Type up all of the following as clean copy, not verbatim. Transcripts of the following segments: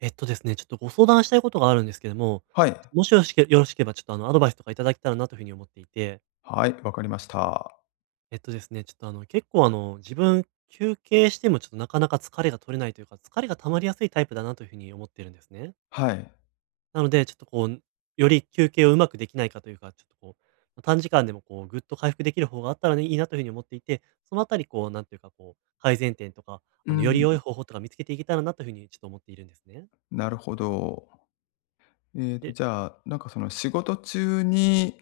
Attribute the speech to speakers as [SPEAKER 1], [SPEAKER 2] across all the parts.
[SPEAKER 1] えっとですね、ちょっとご相談したいことがあるんですけども、
[SPEAKER 2] はい。
[SPEAKER 1] もしよろしければ、ちょっとアドバイスとかいただけたらなというふうに思っていて、
[SPEAKER 2] はい、わかりました。
[SPEAKER 1] えっとですね、ちょっと結構自分、休憩してもちょっとなかなか疲れが取れないというか、疲れが溜まりやすいタイプだなというふうに思ってるんですね。
[SPEAKER 2] はい。
[SPEAKER 1] なので、ちょっとこう、より休憩をうまくできないかというか、ちょっとこう、短時間でもこう、ぐっと回復できる方があったらね、いいなというふうに思っていて、そのあたり、こう、なんていうか、こう、改善点とか、
[SPEAKER 2] う
[SPEAKER 1] より
[SPEAKER 2] ん、
[SPEAKER 1] 良い方法とか見つけていけたらなというふうにちょっと思っているんですね。
[SPEAKER 2] なるほど。
[SPEAKER 1] で、
[SPEAKER 2] じゃあ、その仕事中に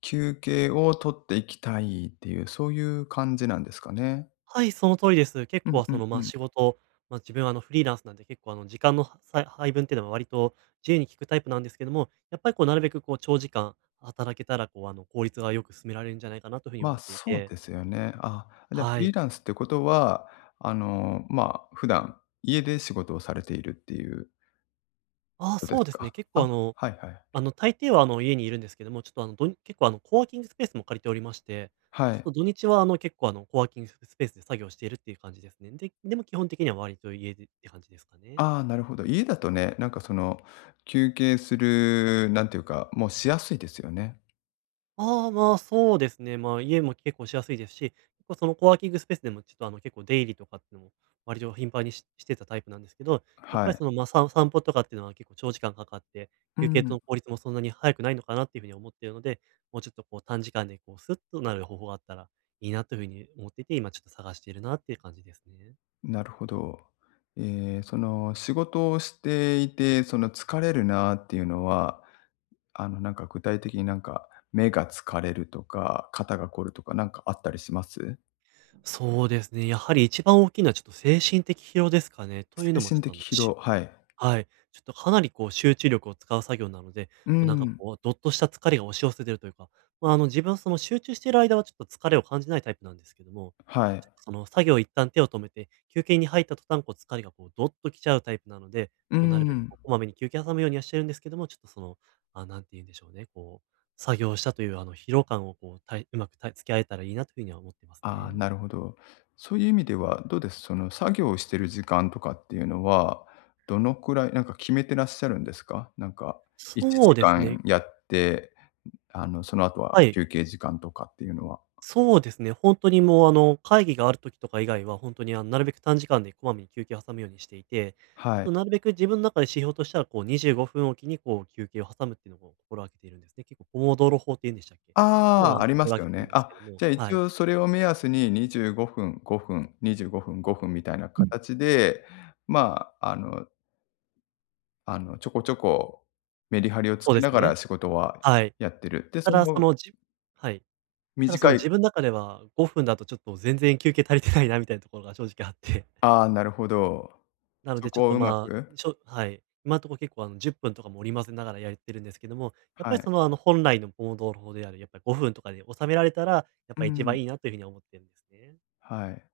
[SPEAKER 2] 休憩を取っていきたいっていう、そういう感じなんですかね。
[SPEAKER 1] はい、その通りです。結
[SPEAKER 2] うん
[SPEAKER 1] 構
[SPEAKER 2] う
[SPEAKER 1] そ
[SPEAKER 2] ん
[SPEAKER 1] の、
[SPEAKER 2] う
[SPEAKER 1] まあ、
[SPEAKER 2] ん。
[SPEAKER 1] 仕事、まあ、自分はフリーランスなんで結構時間のは配分っていうのは割と自由に効くタイプなんですけども、やっぱりこうなるべくこう長時間働けたらこう効率がよく進められるんじゃないかなというふうに
[SPEAKER 2] ま
[SPEAKER 1] 思
[SPEAKER 2] あ、
[SPEAKER 1] ってい
[SPEAKER 2] そう
[SPEAKER 1] て、
[SPEAKER 2] ですよね。あ、じゃあフ
[SPEAKER 1] は
[SPEAKER 2] リー
[SPEAKER 1] い。
[SPEAKER 2] ランスってことは、普段家で仕事をされているっていう
[SPEAKER 1] ああ、
[SPEAKER 2] ことで
[SPEAKER 1] そう
[SPEAKER 2] す
[SPEAKER 1] ですね、
[SPEAKER 2] か？
[SPEAKER 1] 結
[SPEAKER 2] あ、
[SPEAKER 1] 構
[SPEAKER 2] はいはい。
[SPEAKER 1] 大抵は家にいるんですけども、ちょっとあのどん結構コワーキングスペースも借りておりまして、
[SPEAKER 2] は
[SPEAKER 1] ち
[SPEAKER 2] い。
[SPEAKER 1] ょっと土日は結構コワーキングスペースで作業しているっていう感じですね。で、でも基本的には割と家でって感じですかね。
[SPEAKER 2] ああ、なるほど。家だとね、その休憩する、なんていうか、もうしやすいですよね。
[SPEAKER 1] ああ、まあ、そうですね。まあ、家も結構しやすいですし、結構そのコワーキングスペースでもちょっと結構出入りとかっていうのも割と頻繁にしてたタイプなんですけど、やっ
[SPEAKER 2] は
[SPEAKER 1] ぱり
[SPEAKER 2] い。
[SPEAKER 1] その、散歩とかっていうのは結構長時間かかって、
[SPEAKER 2] う
[SPEAKER 1] 休憩と
[SPEAKER 2] ん。
[SPEAKER 1] の効率もそんなに早くないのかなっていうふうに思っているので、もうちょっとこう短時間でこうスッとなる方法があったらいいなというふうに思っていて、今ちょっと探しているなっていう感じですね。
[SPEAKER 2] なるほど。ええ、その仕事をしていて、その疲れるなっていうのは、具体的に、目が疲れるとか、肩が凝るとかあったりします？
[SPEAKER 1] そうですね、やはり一番大きいのはちょっと精神的疲労ですかね。という
[SPEAKER 2] 精
[SPEAKER 1] のもち
[SPEAKER 2] 神
[SPEAKER 1] ょっ
[SPEAKER 2] 的
[SPEAKER 1] とあの
[SPEAKER 2] 疲労、
[SPEAKER 1] し
[SPEAKER 2] はい。
[SPEAKER 1] はい。ちょっとかなりこう集中力を使う作業なので、こ
[SPEAKER 2] う
[SPEAKER 1] う
[SPEAKER 2] ん。
[SPEAKER 1] こう、どっとした疲れが押し寄せてるというか、まあ、自分はその集中している間はちょっと疲れを感じないタイプなんですけども、
[SPEAKER 2] はい。
[SPEAKER 1] ちょっとその作業を一旦手を止めて、休憩に入った途端こう疲れがこうどっと来ちゃうタイプなので、
[SPEAKER 2] う
[SPEAKER 1] こうなるべく
[SPEAKER 2] ん。
[SPEAKER 1] こうこまめに休憩挟むようにはしてるんですけども、ちょっとその、あ、なんて言うんでしょうね、こう、作業したという疲労感をこう、うまく付き合えたらいいなというふうには思ってます
[SPEAKER 2] ああ、
[SPEAKER 1] ね。
[SPEAKER 2] なるほど。そういう意味ではどうです？その作業をしてる時間とかっていうのは、どのくらい決めてらっしゃるんですか？1
[SPEAKER 1] そうです
[SPEAKER 2] 時間
[SPEAKER 1] ね。
[SPEAKER 2] やってその後は
[SPEAKER 1] はい。
[SPEAKER 2] 休憩時間とかっていうのは。
[SPEAKER 1] そうですね、本当にもう、会議がある時とか以外は、本当に、なるべく短時間でこまめに休憩を挟むようにしていて、ちょっ
[SPEAKER 2] はい。
[SPEAKER 1] となるべく自分の中で指標としては、こう、25分おきに、こう、休憩を挟むっていうのを心がけているんですね。結構ポモドーロ法って言うんでしたっけ？っていうの
[SPEAKER 2] あ
[SPEAKER 1] は、
[SPEAKER 2] あ、ありま
[SPEAKER 1] 心
[SPEAKER 2] す
[SPEAKER 1] がけ
[SPEAKER 2] よ
[SPEAKER 1] てる
[SPEAKER 2] ね。
[SPEAKER 1] んです
[SPEAKER 2] あ、
[SPEAKER 1] けど
[SPEAKER 2] じ
[SPEAKER 1] も、
[SPEAKER 2] ゃあ一
[SPEAKER 1] はい。
[SPEAKER 2] 応それを目安に25分、5分、25分、5分みたいな形で、まあ、あのちょこちょこメリハリをつ
[SPEAKER 1] そう
[SPEAKER 2] け
[SPEAKER 1] です
[SPEAKER 2] なが
[SPEAKER 1] ね。
[SPEAKER 2] ら仕事は
[SPEAKER 1] はい。
[SPEAKER 2] やってる。で、
[SPEAKER 1] た
[SPEAKER 2] そ
[SPEAKER 1] だ、そ
[SPEAKER 2] の
[SPEAKER 1] の、はい。
[SPEAKER 2] 短
[SPEAKER 1] ただ、その、
[SPEAKER 2] い、
[SPEAKER 1] 自分の中では5分だとちょっと全然休憩足りてないなみたいなところが正直あって。
[SPEAKER 2] ああ、なるほど。
[SPEAKER 1] なの
[SPEAKER 2] そ
[SPEAKER 1] で、ちょっ
[SPEAKER 2] こを
[SPEAKER 1] と
[SPEAKER 2] うま
[SPEAKER 1] ま
[SPEAKER 2] く、
[SPEAKER 1] あ、はい。今のところ結構10分とかも織り交ぜながらやってるんですけども、やっ
[SPEAKER 2] は
[SPEAKER 1] ぱり
[SPEAKER 2] い。
[SPEAKER 1] その本来のポモドーロ法であるやっぱり5分とかで収められたら、やっ
[SPEAKER 2] う
[SPEAKER 1] ぱり一
[SPEAKER 2] ん。
[SPEAKER 1] 番いいなというふうに思ってるんですね。
[SPEAKER 2] はい。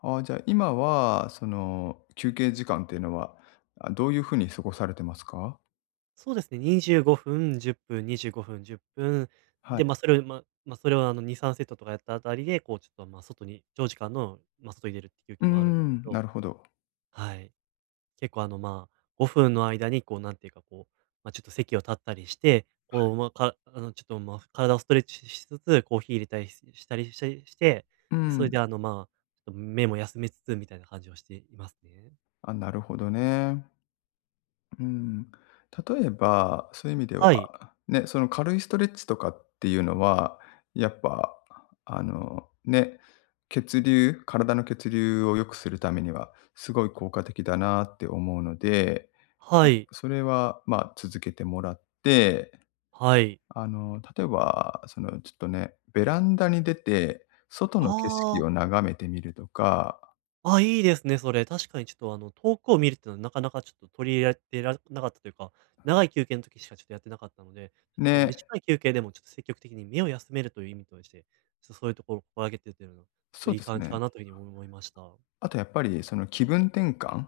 [SPEAKER 2] ああ、じゃあ今は、その、休憩時間っていうのは、あ、どういう風に過ごされてますか？
[SPEAKER 1] そうですね、25分、10分、25分、10分。
[SPEAKER 2] はい。
[SPEAKER 1] で、まあ、それを2、3セットとかやったあたりで、こうちょっと外に長時間の、まあ、外に出るっていう
[SPEAKER 2] うー
[SPEAKER 1] 気もあるんです
[SPEAKER 2] ん、
[SPEAKER 1] け
[SPEAKER 2] な
[SPEAKER 1] ど、
[SPEAKER 2] るほど。
[SPEAKER 1] はい。結構まあ、5分の間にこう、なんていうかこう、まあ、ちょっと席を立ったりして、こう、ま、かあの、ちょっと、体をストレッチしつつ、コーヒー入れたりしたりして、
[SPEAKER 2] う
[SPEAKER 1] で、それ
[SPEAKER 2] ん。
[SPEAKER 1] でまあ、ちょっと目も休めつつみたいな感じをしていますね。
[SPEAKER 2] あ、なるほどね。うん。例えば、そういう意味では、
[SPEAKER 1] はい。
[SPEAKER 2] ね、その軽いストレッチとかっていうのは、やっぱ、ね、体の血流を良くするためには、すごい効果的だなって思うので、
[SPEAKER 1] はい。
[SPEAKER 2] それは、まあ、続けてもらって、
[SPEAKER 1] はい。
[SPEAKER 2] 例えば、その、ちょっとね、ベランダに出て、外
[SPEAKER 1] あ
[SPEAKER 2] の景色を
[SPEAKER 1] あ。
[SPEAKER 2] 眺めてみるとか、
[SPEAKER 1] あ、いいですね、それ。確かにちょっと遠くを見るっていうのはなかなかちょっと取り入れられなかったというか、長い休憩の時しかちょっとやってなかったので、ちょっと
[SPEAKER 2] ね、
[SPEAKER 1] 短い休憩でもちょっと積極的に目を休めるという意味として、ちょっとそういうところを心がけてるというのは、ちょっと
[SPEAKER 2] そう
[SPEAKER 1] いい
[SPEAKER 2] です
[SPEAKER 1] 感じ
[SPEAKER 2] ね。
[SPEAKER 1] かなというふうに思いました。
[SPEAKER 2] あとやっぱりその気分転換、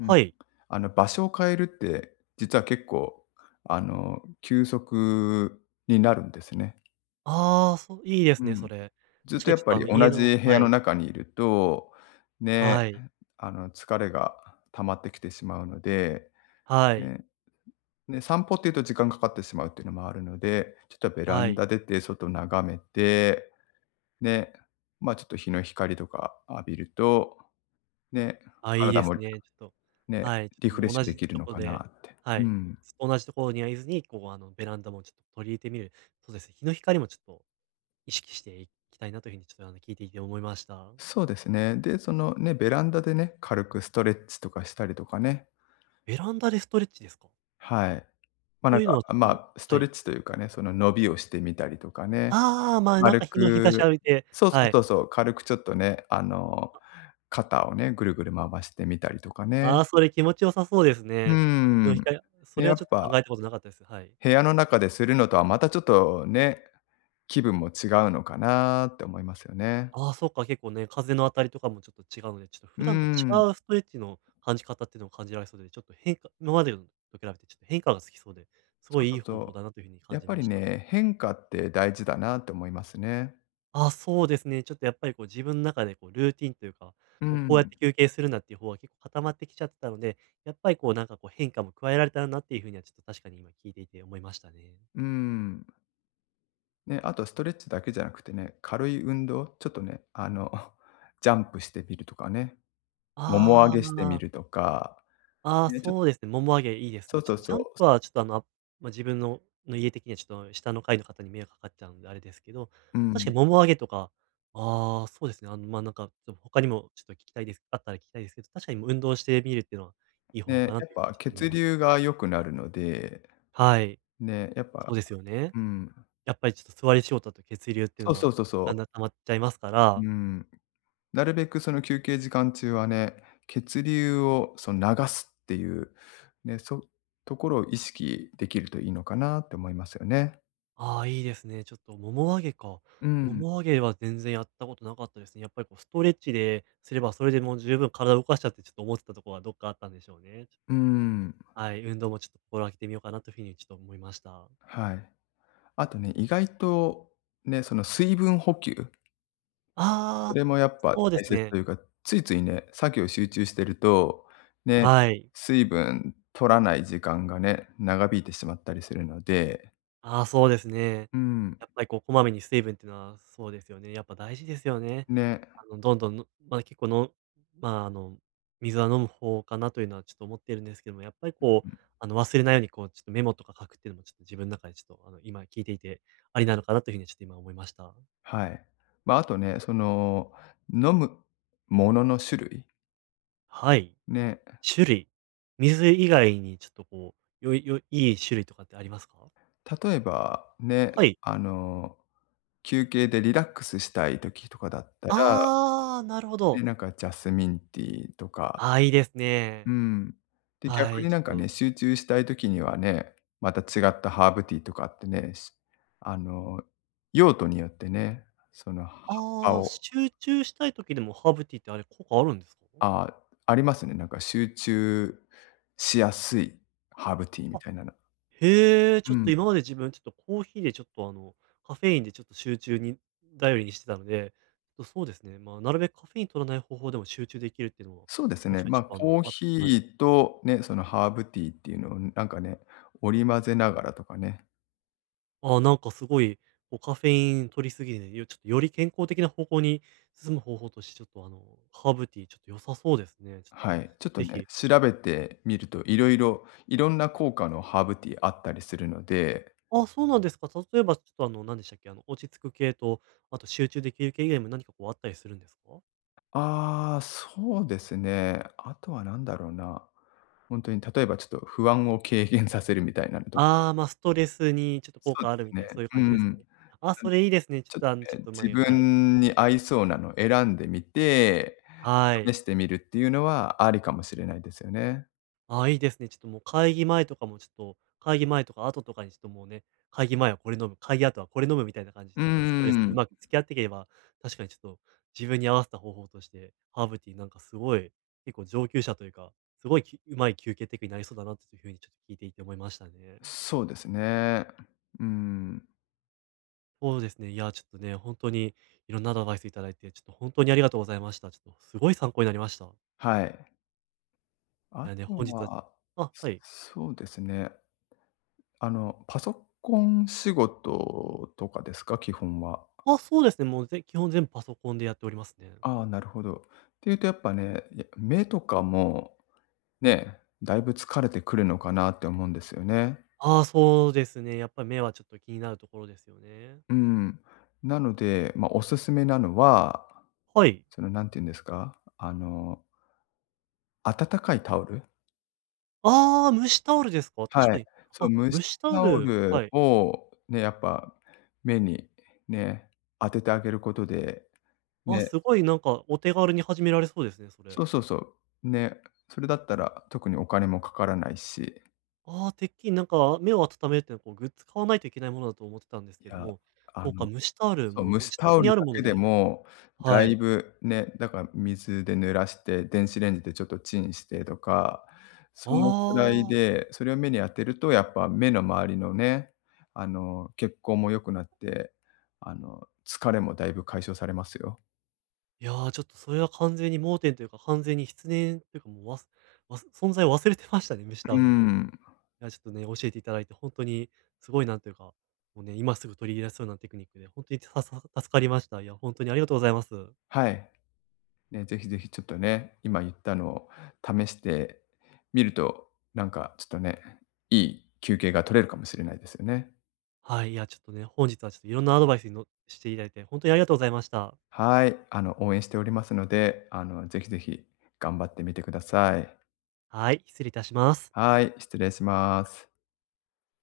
[SPEAKER 2] うん、
[SPEAKER 1] はい。
[SPEAKER 2] あの場所を変えるって、実は結構休息になるんですね。
[SPEAKER 1] ああ、そう、いいで
[SPEAKER 2] う
[SPEAKER 1] すね、そ
[SPEAKER 2] ん。
[SPEAKER 1] れ。
[SPEAKER 2] ずっ
[SPEAKER 1] 確
[SPEAKER 2] と
[SPEAKER 1] かに
[SPEAKER 2] やっ
[SPEAKER 1] ちょっ
[SPEAKER 2] ぱ
[SPEAKER 1] と
[SPEAKER 2] り同じ部屋
[SPEAKER 1] は
[SPEAKER 2] の
[SPEAKER 1] い。
[SPEAKER 2] 中にいると、ね、
[SPEAKER 1] はい。
[SPEAKER 2] 疲れが溜まってきてしまうので、
[SPEAKER 1] はい。
[SPEAKER 2] ね、ね、散歩っていうと時間かかってしまうっていうのもあるので、ちょっとベラ
[SPEAKER 1] は
[SPEAKER 2] ン
[SPEAKER 1] い。
[SPEAKER 2] ダ出て外眺めて、ね、まあちょっと日の光とか浴びると、ね、
[SPEAKER 1] あ、いい
[SPEAKER 2] 体
[SPEAKER 1] です
[SPEAKER 2] も
[SPEAKER 1] ね。ちょっと、
[SPEAKER 2] ね、
[SPEAKER 1] はい、ちょっ
[SPEAKER 2] リ
[SPEAKER 1] と
[SPEAKER 2] フレッ
[SPEAKER 1] もう
[SPEAKER 2] シ
[SPEAKER 1] 同
[SPEAKER 2] ュで
[SPEAKER 1] じ
[SPEAKER 2] きる
[SPEAKER 1] と
[SPEAKER 2] の
[SPEAKER 1] こ
[SPEAKER 2] かな
[SPEAKER 1] で、
[SPEAKER 2] って。
[SPEAKER 1] は
[SPEAKER 2] う
[SPEAKER 1] い、
[SPEAKER 2] ん。
[SPEAKER 1] ずっと同じところにはいずに、こう、ベランダもちょっと取り入れてみる。そうですね、日の光もちょっと意識していきたいなというふうにちょっと、聞いていて思いました。
[SPEAKER 2] そうですね。で、そのね、ベランダでね、軽くストレッチとかしたりとかね。
[SPEAKER 1] ベランダでストレッチですか？
[SPEAKER 2] はい。
[SPEAKER 1] というのは、ちょっ
[SPEAKER 2] ス
[SPEAKER 1] と
[SPEAKER 2] ト
[SPEAKER 1] は
[SPEAKER 2] レッ
[SPEAKER 1] い。
[SPEAKER 2] チというかね、その伸びをしてみたりとかね。
[SPEAKER 1] ああ、まあ、なん
[SPEAKER 2] 軽
[SPEAKER 1] か日差し
[SPEAKER 2] く
[SPEAKER 1] 浴びて、
[SPEAKER 2] そうそ
[SPEAKER 1] は
[SPEAKER 2] う
[SPEAKER 1] い。
[SPEAKER 2] そうそう、軽くちょっとね、肩をね、ぐるぐる回してみたりとかね。
[SPEAKER 1] ああ、それ気持ち良さそうです
[SPEAKER 2] うー
[SPEAKER 1] ね。ちょっと日の
[SPEAKER 2] ん。
[SPEAKER 1] 光そ
[SPEAKER 2] で、
[SPEAKER 1] れ
[SPEAKER 2] や
[SPEAKER 1] はちょ
[SPEAKER 2] っ
[SPEAKER 1] っと
[SPEAKER 2] ぱ
[SPEAKER 1] 考えたことなかったです。はい。
[SPEAKER 2] 部屋の中でするのとはまたちょっとね、気分も違うのかなって思いますよね。
[SPEAKER 1] ああ、そうか、結構ね、風の当たりとかもちょっと違うので、ちょっと
[SPEAKER 2] う
[SPEAKER 1] 普
[SPEAKER 2] ー
[SPEAKER 1] 段と違
[SPEAKER 2] ん。
[SPEAKER 1] うストレッチの感じ方っていうのを感じられそうで、ちょっと変化今までのと比べてちょっと変化がつきそうで、す
[SPEAKER 2] そ
[SPEAKER 1] ご
[SPEAKER 2] う
[SPEAKER 1] い
[SPEAKER 2] そ
[SPEAKER 1] いい
[SPEAKER 2] う
[SPEAKER 1] 方
[SPEAKER 2] そ
[SPEAKER 1] 法
[SPEAKER 2] う。
[SPEAKER 1] だなという風に感
[SPEAKER 2] やっ
[SPEAKER 1] じ
[SPEAKER 2] ぱ
[SPEAKER 1] ま
[SPEAKER 2] り
[SPEAKER 1] した。
[SPEAKER 2] ね、変化って大事だなって思いますね。
[SPEAKER 1] ああ、そうですね。ちょっとやっぱりこう自分の中でこうルーティンというか、
[SPEAKER 2] うん。
[SPEAKER 1] もうこうやっ
[SPEAKER 2] ん、
[SPEAKER 1] て休憩するんだっていう方は結構固まってきちゃってたので、やっぱりこうこう変化も加えられたらなっていう風にはちょっと確かに今聞いていて思いましたね。
[SPEAKER 2] うん。ね、あとストレッチだけじゃなくてね、軽い運動、ちょっとね、ジャンプしてみるとかね、もも上
[SPEAKER 1] ああ、
[SPEAKER 2] げして
[SPEAKER 1] ま
[SPEAKER 2] み
[SPEAKER 1] あ。
[SPEAKER 2] るとか、
[SPEAKER 1] ああ、
[SPEAKER 2] ね、ちょっ
[SPEAKER 1] そ
[SPEAKER 2] と、
[SPEAKER 1] うですね、もも上げいいです
[SPEAKER 2] そう
[SPEAKER 1] ね。ちょ
[SPEAKER 2] そ
[SPEAKER 1] っ
[SPEAKER 2] う
[SPEAKER 1] とジ
[SPEAKER 2] そ
[SPEAKER 1] ャン
[SPEAKER 2] う。
[SPEAKER 1] プはちょっと自分の家的にはちょっと下の階の方に迷惑かかっちゃうんであれですけど、
[SPEAKER 2] う
[SPEAKER 1] 確
[SPEAKER 2] ん。
[SPEAKER 1] かにもも上げとか、ああ、そうですね、ちょっと他にもちょっと聞きたいですあったら聞きたいですけど、確かにもう運動してみるっていうのはいい方法
[SPEAKER 2] ね、
[SPEAKER 1] かな
[SPEAKER 2] やっ
[SPEAKER 1] というふうに
[SPEAKER 2] ぱ
[SPEAKER 1] ちょっと思い
[SPEAKER 2] 血
[SPEAKER 1] ます
[SPEAKER 2] 流
[SPEAKER 1] ね。
[SPEAKER 2] が良くなるので、
[SPEAKER 1] はい。
[SPEAKER 2] ね、やっ
[SPEAKER 1] そ
[SPEAKER 2] ぱ、
[SPEAKER 1] うですよね。
[SPEAKER 2] うん、
[SPEAKER 1] やっぱりちょっと座り仕事だと血流っていう
[SPEAKER 2] そう
[SPEAKER 1] の
[SPEAKER 2] そ
[SPEAKER 1] は
[SPEAKER 2] うそうそ
[SPEAKER 1] だん
[SPEAKER 2] う。
[SPEAKER 1] だん溜まっちゃいますから。
[SPEAKER 2] うん。なるべくその休憩時間中はね、血流をその流すっていう、ね、ところを意識できるといいのかなって思いますよね。
[SPEAKER 1] ああ、いいですね。ちょっともも上げか。
[SPEAKER 2] う
[SPEAKER 1] も
[SPEAKER 2] ん、
[SPEAKER 1] も上げは全然やったことなかったですね。やっぱりこうストレッチですれば、それでもう十分体を動かしちゃってちょっと思ってたところはどっかあったんでしょうね。ち
[SPEAKER 2] う
[SPEAKER 1] ょっと、
[SPEAKER 2] ん、
[SPEAKER 1] はい、運動もちょっと心がけてみようかなというふうにちょっと思いました。
[SPEAKER 2] はい。あとね、意外とね、その水分補給、そ
[SPEAKER 1] ああ、
[SPEAKER 2] れもやっぱ
[SPEAKER 1] そうで
[SPEAKER 2] 大
[SPEAKER 1] す
[SPEAKER 2] 切
[SPEAKER 1] ね。
[SPEAKER 2] というか、ついついね、作業集中してると、ね、
[SPEAKER 1] はい。
[SPEAKER 2] 水分取らない時間がね、長引いてしまったりするので、
[SPEAKER 1] ああ、そうですね。
[SPEAKER 2] うん、
[SPEAKER 1] やっぱりこう、こまめに水分っていうのは、そうですよね。やっぱ大事ですよね。
[SPEAKER 2] ね。
[SPEAKER 1] どんどん、のま、結構のまあ、水は飲む方かなというのはちょっと思っているんですけども、やっぱりこう、忘れないようにこう、ちょっとメモとか書くっていうのもちょっと自分の中でちょっと、今聞いていて、ありなのかなというふうにちょっと今思いました。
[SPEAKER 2] はい。まあ、あとね、その、飲むものの種類、
[SPEAKER 1] はい、
[SPEAKER 2] ね、
[SPEAKER 1] 種類。水以外にちょっとこう、よいよいいい種類とかってありますか？
[SPEAKER 2] 例えばね、
[SPEAKER 1] はい。
[SPEAKER 2] あの、休憩でリラックスしたい時とかだったら、
[SPEAKER 1] ああ、なるほ
[SPEAKER 2] ね、
[SPEAKER 1] ど。
[SPEAKER 2] ジャスミンティーとか、
[SPEAKER 1] ああ、いいです
[SPEAKER 2] う
[SPEAKER 1] ね。
[SPEAKER 2] ん。で、
[SPEAKER 1] は
[SPEAKER 2] 逆
[SPEAKER 1] い、
[SPEAKER 2] に
[SPEAKER 1] ちょっと
[SPEAKER 2] 集中したい時にはね、また違ったハーブティーとかってね、しあの、用途によってね、その葉っぱ
[SPEAKER 1] ああ、
[SPEAKER 2] を、
[SPEAKER 1] 集中したい時でもハーブティーってあれ効果あるんですか？
[SPEAKER 2] あ、ありますね、集中しやすいハーブティーみ
[SPEAKER 1] あ、
[SPEAKER 2] たいなの。
[SPEAKER 1] へえ、ち
[SPEAKER 2] う
[SPEAKER 1] ょっと
[SPEAKER 2] ん。
[SPEAKER 1] 今まで自分ちょっとコーヒーでちょっとカフェインでちょっと集中に頼りにしてたので、ちょっとそうですね、まあ、なるべくカフェイン取らない方法でも集中できるっていうのは、
[SPEAKER 2] そうです
[SPEAKER 1] 確
[SPEAKER 2] ね。
[SPEAKER 1] かに
[SPEAKER 2] ま
[SPEAKER 1] ちょ
[SPEAKER 2] あ、
[SPEAKER 1] っと
[SPEAKER 2] コーヒ
[SPEAKER 1] あはい。
[SPEAKER 2] ーとね、そのハーブティーっていうのを織り交ぜながらとかね、
[SPEAKER 1] ああ、なんかすごい、こうカフェイン取りすぎで、よちょっとより健康的な方向に進む方法として、ちょっとハーブティーちょっと良さそうですね。ちょっ
[SPEAKER 2] は
[SPEAKER 1] と、
[SPEAKER 2] い。ちょっと
[SPEAKER 1] ぜ
[SPEAKER 2] ね、
[SPEAKER 1] ひ
[SPEAKER 2] 調べてみるといろんな効果のハーブティーあったりするので、
[SPEAKER 1] あ、そうなんですか。例えば、ちょっと何でしたっけ、落ち着く系と、あと集中できる系以外も何かこうあったりするんですか？
[SPEAKER 2] ああ、そうですね。あとは何だろうな。本当に例えばちょっと不安を軽減させるみたいなのと、
[SPEAKER 1] ああ、まあ、ストレスにちょっと
[SPEAKER 2] そ
[SPEAKER 1] 効
[SPEAKER 2] う
[SPEAKER 1] 果
[SPEAKER 2] で
[SPEAKER 1] ある
[SPEAKER 2] す
[SPEAKER 1] みたいな、
[SPEAKER 2] ね。
[SPEAKER 1] そういう
[SPEAKER 2] う
[SPEAKER 1] 感じです
[SPEAKER 2] ん。
[SPEAKER 1] か
[SPEAKER 2] ん
[SPEAKER 1] ね。あ、それいいですね。ちょ
[SPEAKER 2] ち
[SPEAKER 1] っ
[SPEAKER 2] ょっ
[SPEAKER 1] とち
[SPEAKER 2] と
[SPEAKER 1] ょっ
[SPEAKER 2] ね、
[SPEAKER 1] と
[SPEAKER 2] 自
[SPEAKER 1] 前はい。
[SPEAKER 2] 分に合いそうなのを選んでみて、
[SPEAKER 1] は
[SPEAKER 2] 試
[SPEAKER 1] い。
[SPEAKER 2] してみるっていうのはありかもしれないですよね。
[SPEAKER 1] ああ、いいですね。ちょっともう会議前とかもちょっと、会議前とか後とかにちょっともうね、会議前はこれ飲む、会議後はこれ飲むみたいな感じで、
[SPEAKER 2] うー
[SPEAKER 1] ちょっとストレスとう
[SPEAKER 2] ん、
[SPEAKER 1] まく付き合っていければ、確かにちょっと自分に合わせた方法として、ハーブティーなんかすごい、結構上級者というか、すごいきうまい休憩テクになりそうだなっていうふうにちょっと聞いていて思いましたね。
[SPEAKER 2] そうですね。うん、
[SPEAKER 1] そうですね。いや、ちょっとね、本当にいろんなアドバイスいただいて、ちょっと本当にありがとうございました。ちょっとすごい参考になりました。
[SPEAKER 2] はい。
[SPEAKER 1] い
[SPEAKER 2] あ
[SPEAKER 1] やね、
[SPEAKER 2] と
[SPEAKER 1] 本日は、
[SPEAKER 2] は、
[SPEAKER 1] あ、はい。
[SPEAKER 2] そうですね。パソコン仕事とかですか？基本は。
[SPEAKER 1] あ、そうですね。もうぜ基本全部パソコンでやっておりますね。
[SPEAKER 2] ああ、なるほど。っていうとやっぱね、いや目とかも、ね、だいぶ疲れてくるのかなって思うんですよね。
[SPEAKER 1] ああ、そうですね。やっぱり目はちょっと気になるところですよね。
[SPEAKER 2] うん。なので、まあ、おすすめなのは、
[SPEAKER 1] はい。
[SPEAKER 2] その、なんて言うんですか、温かいタオル？
[SPEAKER 1] ああ、蒸しタオルですか。確
[SPEAKER 2] はい。
[SPEAKER 1] かに。
[SPEAKER 2] そ
[SPEAKER 1] あ、
[SPEAKER 2] う、蒸
[SPEAKER 1] 蒸
[SPEAKER 2] し
[SPEAKER 1] しタオ
[SPEAKER 2] タオ
[SPEAKER 1] ル、
[SPEAKER 2] ル
[SPEAKER 1] はい。
[SPEAKER 2] をね、やっぱ目にね、当ててあげることで、
[SPEAKER 1] あ、
[SPEAKER 2] ね、
[SPEAKER 1] すごいなんかお手軽に始められそうですね、それ。
[SPEAKER 2] そうそうそう。ね、それだったら特にお金もかからないし、
[SPEAKER 1] ああ、てっきりなんか目を温めるってのはこうグッズ買わないといけないものだと思ってたんです
[SPEAKER 2] い
[SPEAKER 1] けど
[SPEAKER 2] や、
[SPEAKER 1] も、
[SPEAKER 2] あ
[SPEAKER 1] そう
[SPEAKER 2] の
[SPEAKER 1] か、蒸しタオル、
[SPEAKER 2] そ
[SPEAKER 1] も
[SPEAKER 2] う、
[SPEAKER 1] う
[SPEAKER 2] 蒸
[SPEAKER 1] こう
[SPEAKER 2] す
[SPEAKER 1] 自
[SPEAKER 2] タ
[SPEAKER 1] 宅
[SPEAKER 2] オ
[SPEAKER 1] に
[SPEAKER 2] ル
[SPEAKER 1] ある
[SPEAKER 2] だ
[SPEAKER 1] もの
[SPEAKER 2] けで
[SPEAKER 1] で、
[SPEAKER 2] も、だ
[SPEAKER 1] は
[SPEAKER 2] い
[SPEAKER 1] い。
[SPEAKER 2] ぶね、だから水で濡らして、電子レンジでちょっとチンしてとか、そのくらい
[SPEAKER 1] ああ、
[SPEAKER 2] で、それを目に当てるとやっぱ目の周りのね、血行も良くなって、疲れもだいぶ解消されますよ。
[SPEAKER 1] いやー、ちょっとそれは完全に盲点というか、完全に失念というかもうわすわす存在を忘れてましたね、蒸し
[SPEAKER 2] うー
[SPEAKER 1] タオルのこと。い
[SPEAKER 2] ん、
[SPEAKER 1] や、ちょっとね、教えていただいて、本当にすごいなんというか、もうね、今すぐ取り入れられそうなテクニックで、本当にささ助かりました。いや、本当にありがとうございます。
[SPEAKER 2] はい。ね、ぜひぜひちょっとね、今言ったのを試してみると、ちょっとね、いい休憩が取れるかもしれないですよね。
[SPEAKER 1] はい、いや、ちょっとね、本日はちょっといろんなアドバイスにのしていただいて、本当にありがとうございました。
[SPEAKER 2] はい、応援しておりますので、ぜひぜひ頑張ってみてください。
[SPEAKER 1] はい、失礼いたします。
[SPEAKER 2] はい、失礼します。